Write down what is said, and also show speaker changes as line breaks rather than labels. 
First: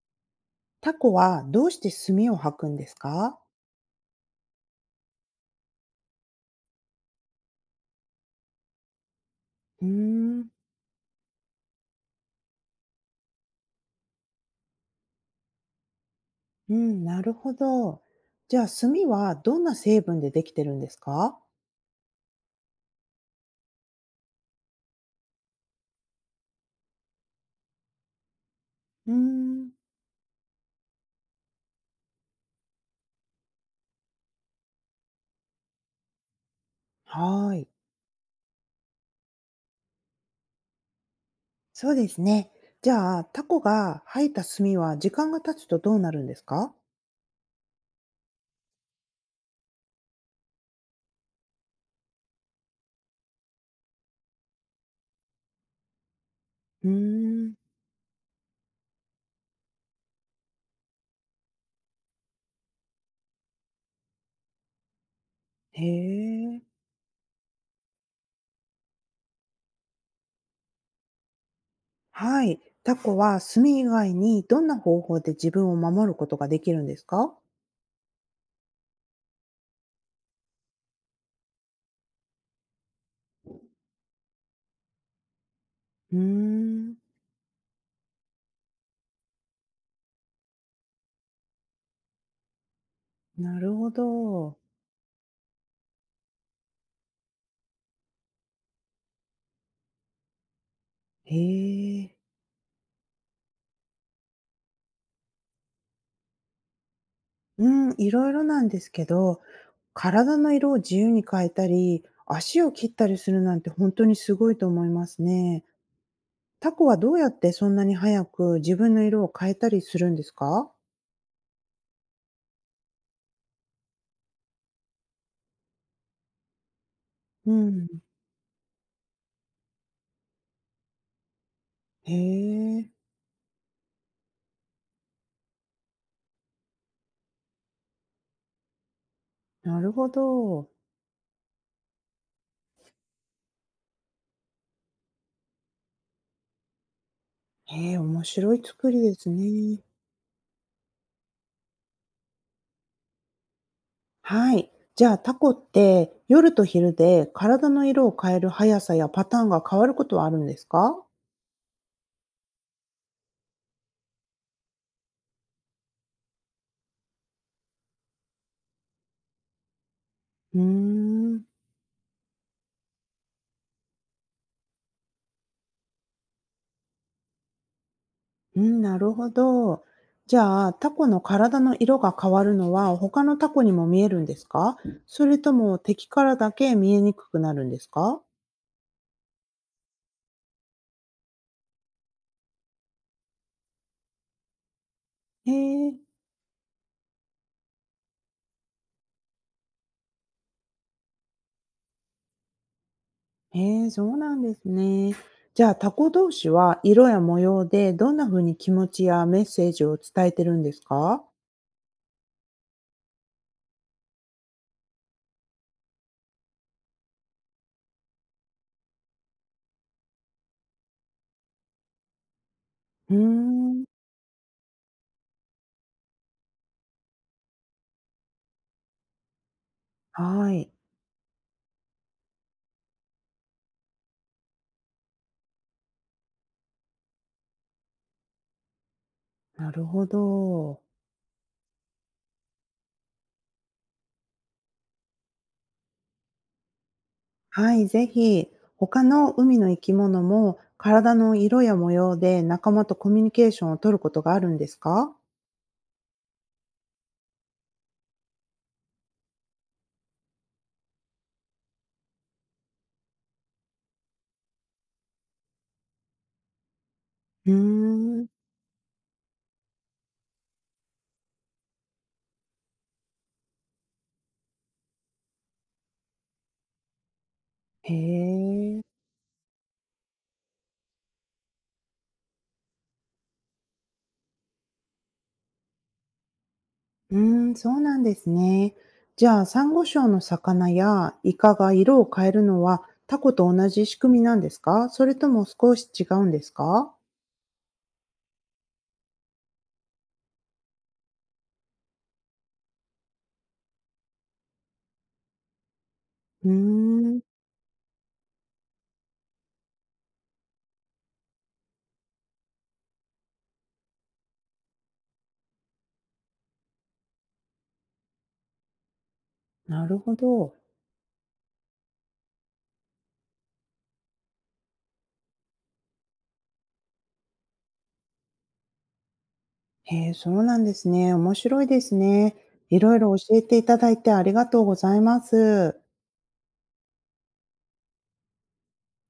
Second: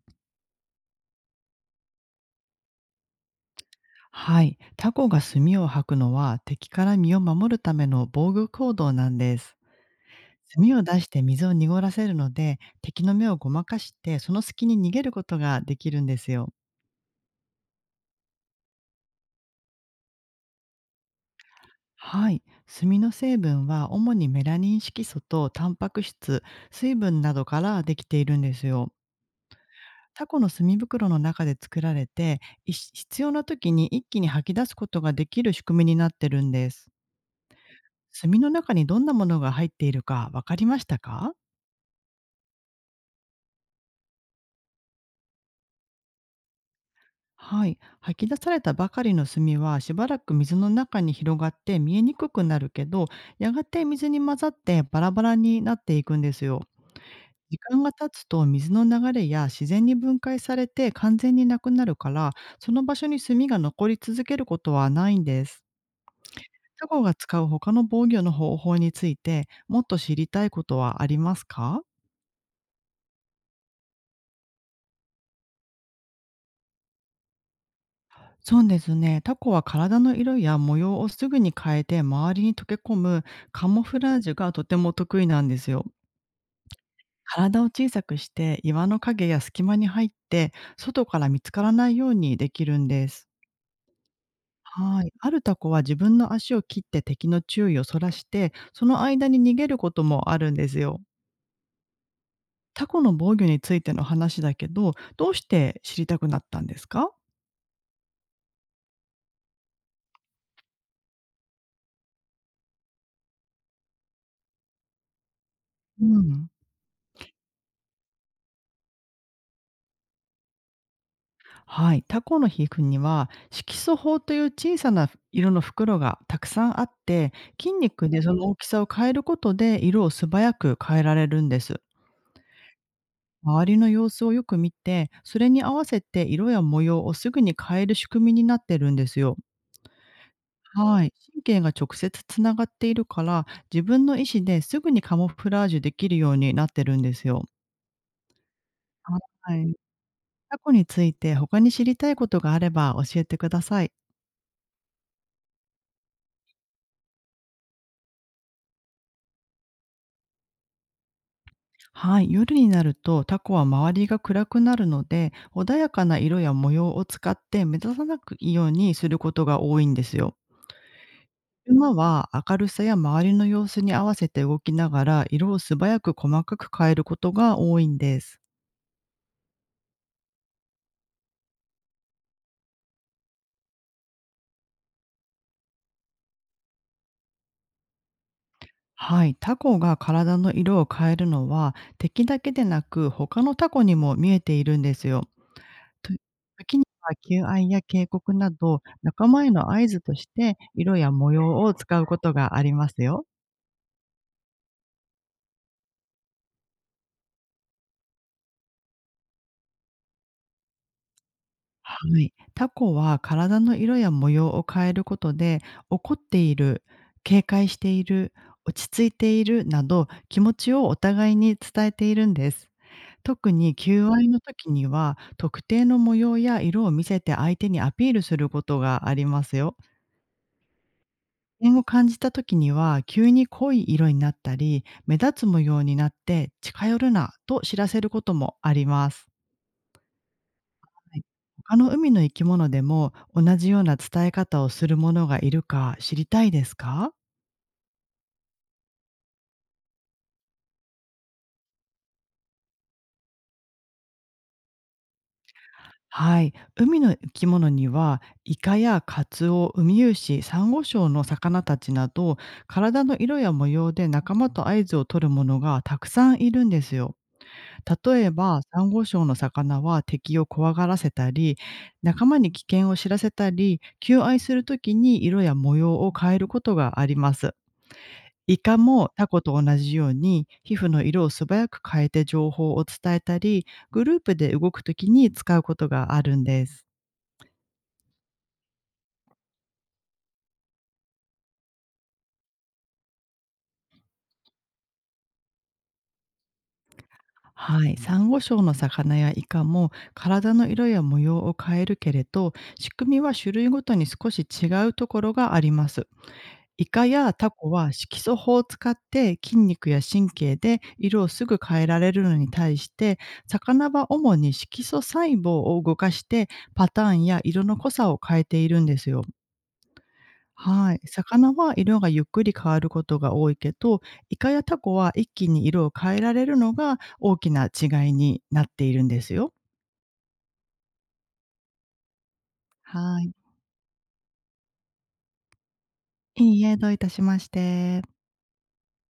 タコはどうして墨を吐くんですか？
はい、タコが墨を吐くのは敵から身を守るための防御行動なんです。
うーん。
墨を出して水を濁らせるので、敵の目をごまかして、その隙に逃げることができるんですよ。
うん、なるほど。じゃあ墨はどんな成分でできてるんですか？
はい、墨の成分は主にメラニン色素とタンパク質、水分などからできているんですよ。
うーん。
タコの墨袋の中で作られて、い必要な時に一気に吐き出すことができる仕組みになってるんです。
はーい。
墨の中にどんなものが入っているかわかりましたか？
そうですね。じゃあタコが吐いた墨は時間が経つとどうなるんですか？
はい、吐き出されたばかりの炭はしばらく水の中に広がって見えにくくなるけど、やがて水に混ざってバラバラになっていくんですよ。
うーん。
時間が経つと水の流れや自然に分解されて完全になくなるから、その場所に炭が残り続けることはないんです。
へえ。
タコが使う他の防御の方法についてもっと知りたいことはありますか？
はい。タコは墨以外にどんな方法で自分を守ることができるんですか？
そうですね。タコは体の色や模様をすぐに変えて周りに溶け込むカモフラージュがとても得意なんですよ。
うーん。
体を小さくして岩の影や隙間に入って、外から見つからないようにできるんです。
なるほど。
はい。あるタコは自分の足を切って敵の注意をそらして、その間に逃げることもあるんですよ。
へえ。
タコの防御についての話だけど、どうして知りたくなったんですか？
うん、いろいろなんですけど、体の色を自由に変えたり、足を切ったりするなんて本当にすごいと思いますね。
うん。
タコはどうやってそんなに早く自分の色を変えたりするんですか？
はい、タコの皮膚には色素胞という小さな色の袋がたくさんあって、
う
筋
ん。
肉でその大きさを変えることで色を素早く変えられるんです。
へえ、
周りの様子をよく見て、それに合わせて色や模様をすぐに変える仕組みになってるんですよ。
なるほど。
はい、神経が直接つながっているから、自分の意思ですぐにカモフラージュできるようになってるんですよ。
へえ、面白い作りです
はい、
ね。
タコについて他に知りたいことがあれば教えてください。
はい。じゃあタコって夜と昼で体の色を変える速さやパターンが変わることはあるんですか？
はい、夜になるとタコは周りが暗くなるので、穏やかな色や模様を使って目立たなくいいようにすることが多いんですよ。
うーん。
馬は明るさや周りの様子に合わせて動きながら、色を素早く細かく変えることが多いんです。
うん、なるほど。じゃあ、タコの体の色が変わるのは他のタコにも見えるんですか？それとも敵からだけ見えにくくなるんですか？
はい、タコが体の色を変えるのは敵だけでなく他のタコにも見えているんですよ。
へえ。
と、時には求愛や警告など仲間への合図として色や模様を使うことがありますよ。
へえ、そうなんですね。じゃあ、タコ同士は色や模様でどんな風に気持ちやメッセージを伝えてるんですか？
はい。タコは体の色や模様を変えることで、怒っている、警戒している、落ち着いているなど気持ちをお互いに伝えているんです。
うー
特に
ん。
求愛の時には、特定の模様や色を見せて相手にアピールすることがありますよ。
はい。
点を感じた時には、急に濃い色になったり、目立つ模様になって近寄るなと知らせることもあります。
なるほど。
はい。他の海の生き物でも同じような伝え方をするものがいるか知りたいですか？
はい、ぜひ。他の海の生き物も体の色や模様で仲間とコミュニケーションを取ることがあるんですか？
はい。海の生き物には、イカやカツオ、ウミウシ、サンゴ礁の魚たちなど、体の色や模様で仲間と合図を取るものがたくさんいるんですよ。
うー
例
ん。
えば、サンゴ礁の魚は敵を怖がらせたり、仲間に危険を知らせたり、求愛するときに色や模様を変えることがあります。
へ
イカ
え。
もタコと同じように、皮膚の色を素早く変えて情報を伝えたり、グループで動くときに使うことがあるんです。
うーん、そうなんですね。じゃあ、サンゴ礁の魚やイカが色を変えるのは、タコと同じ仕組みなんですか？それとも少し違うんですか？
はい、サンゴ礁の魚やイカも体の色や模様を変えるけれど、仕組みは種類ごとに少し違うところがあります。
うー
イカ
ん、
やタコは色素法を使って筋肉や神経で色をすぐ変えられるのに対して、魚は主に色素細胞を動かして、パターンや色の濃さを変えているんですよ。
なるほど。
はい、魚は色がゆっくり変わることが多いけど、イカやタコは一気に色を変えられるのが大きな違いになっているんですよ。
へえ、そうなんですね。面白いですね。いろいろ
はい、
教えていただいてありがとうございます。
いいえ、どういたしまして。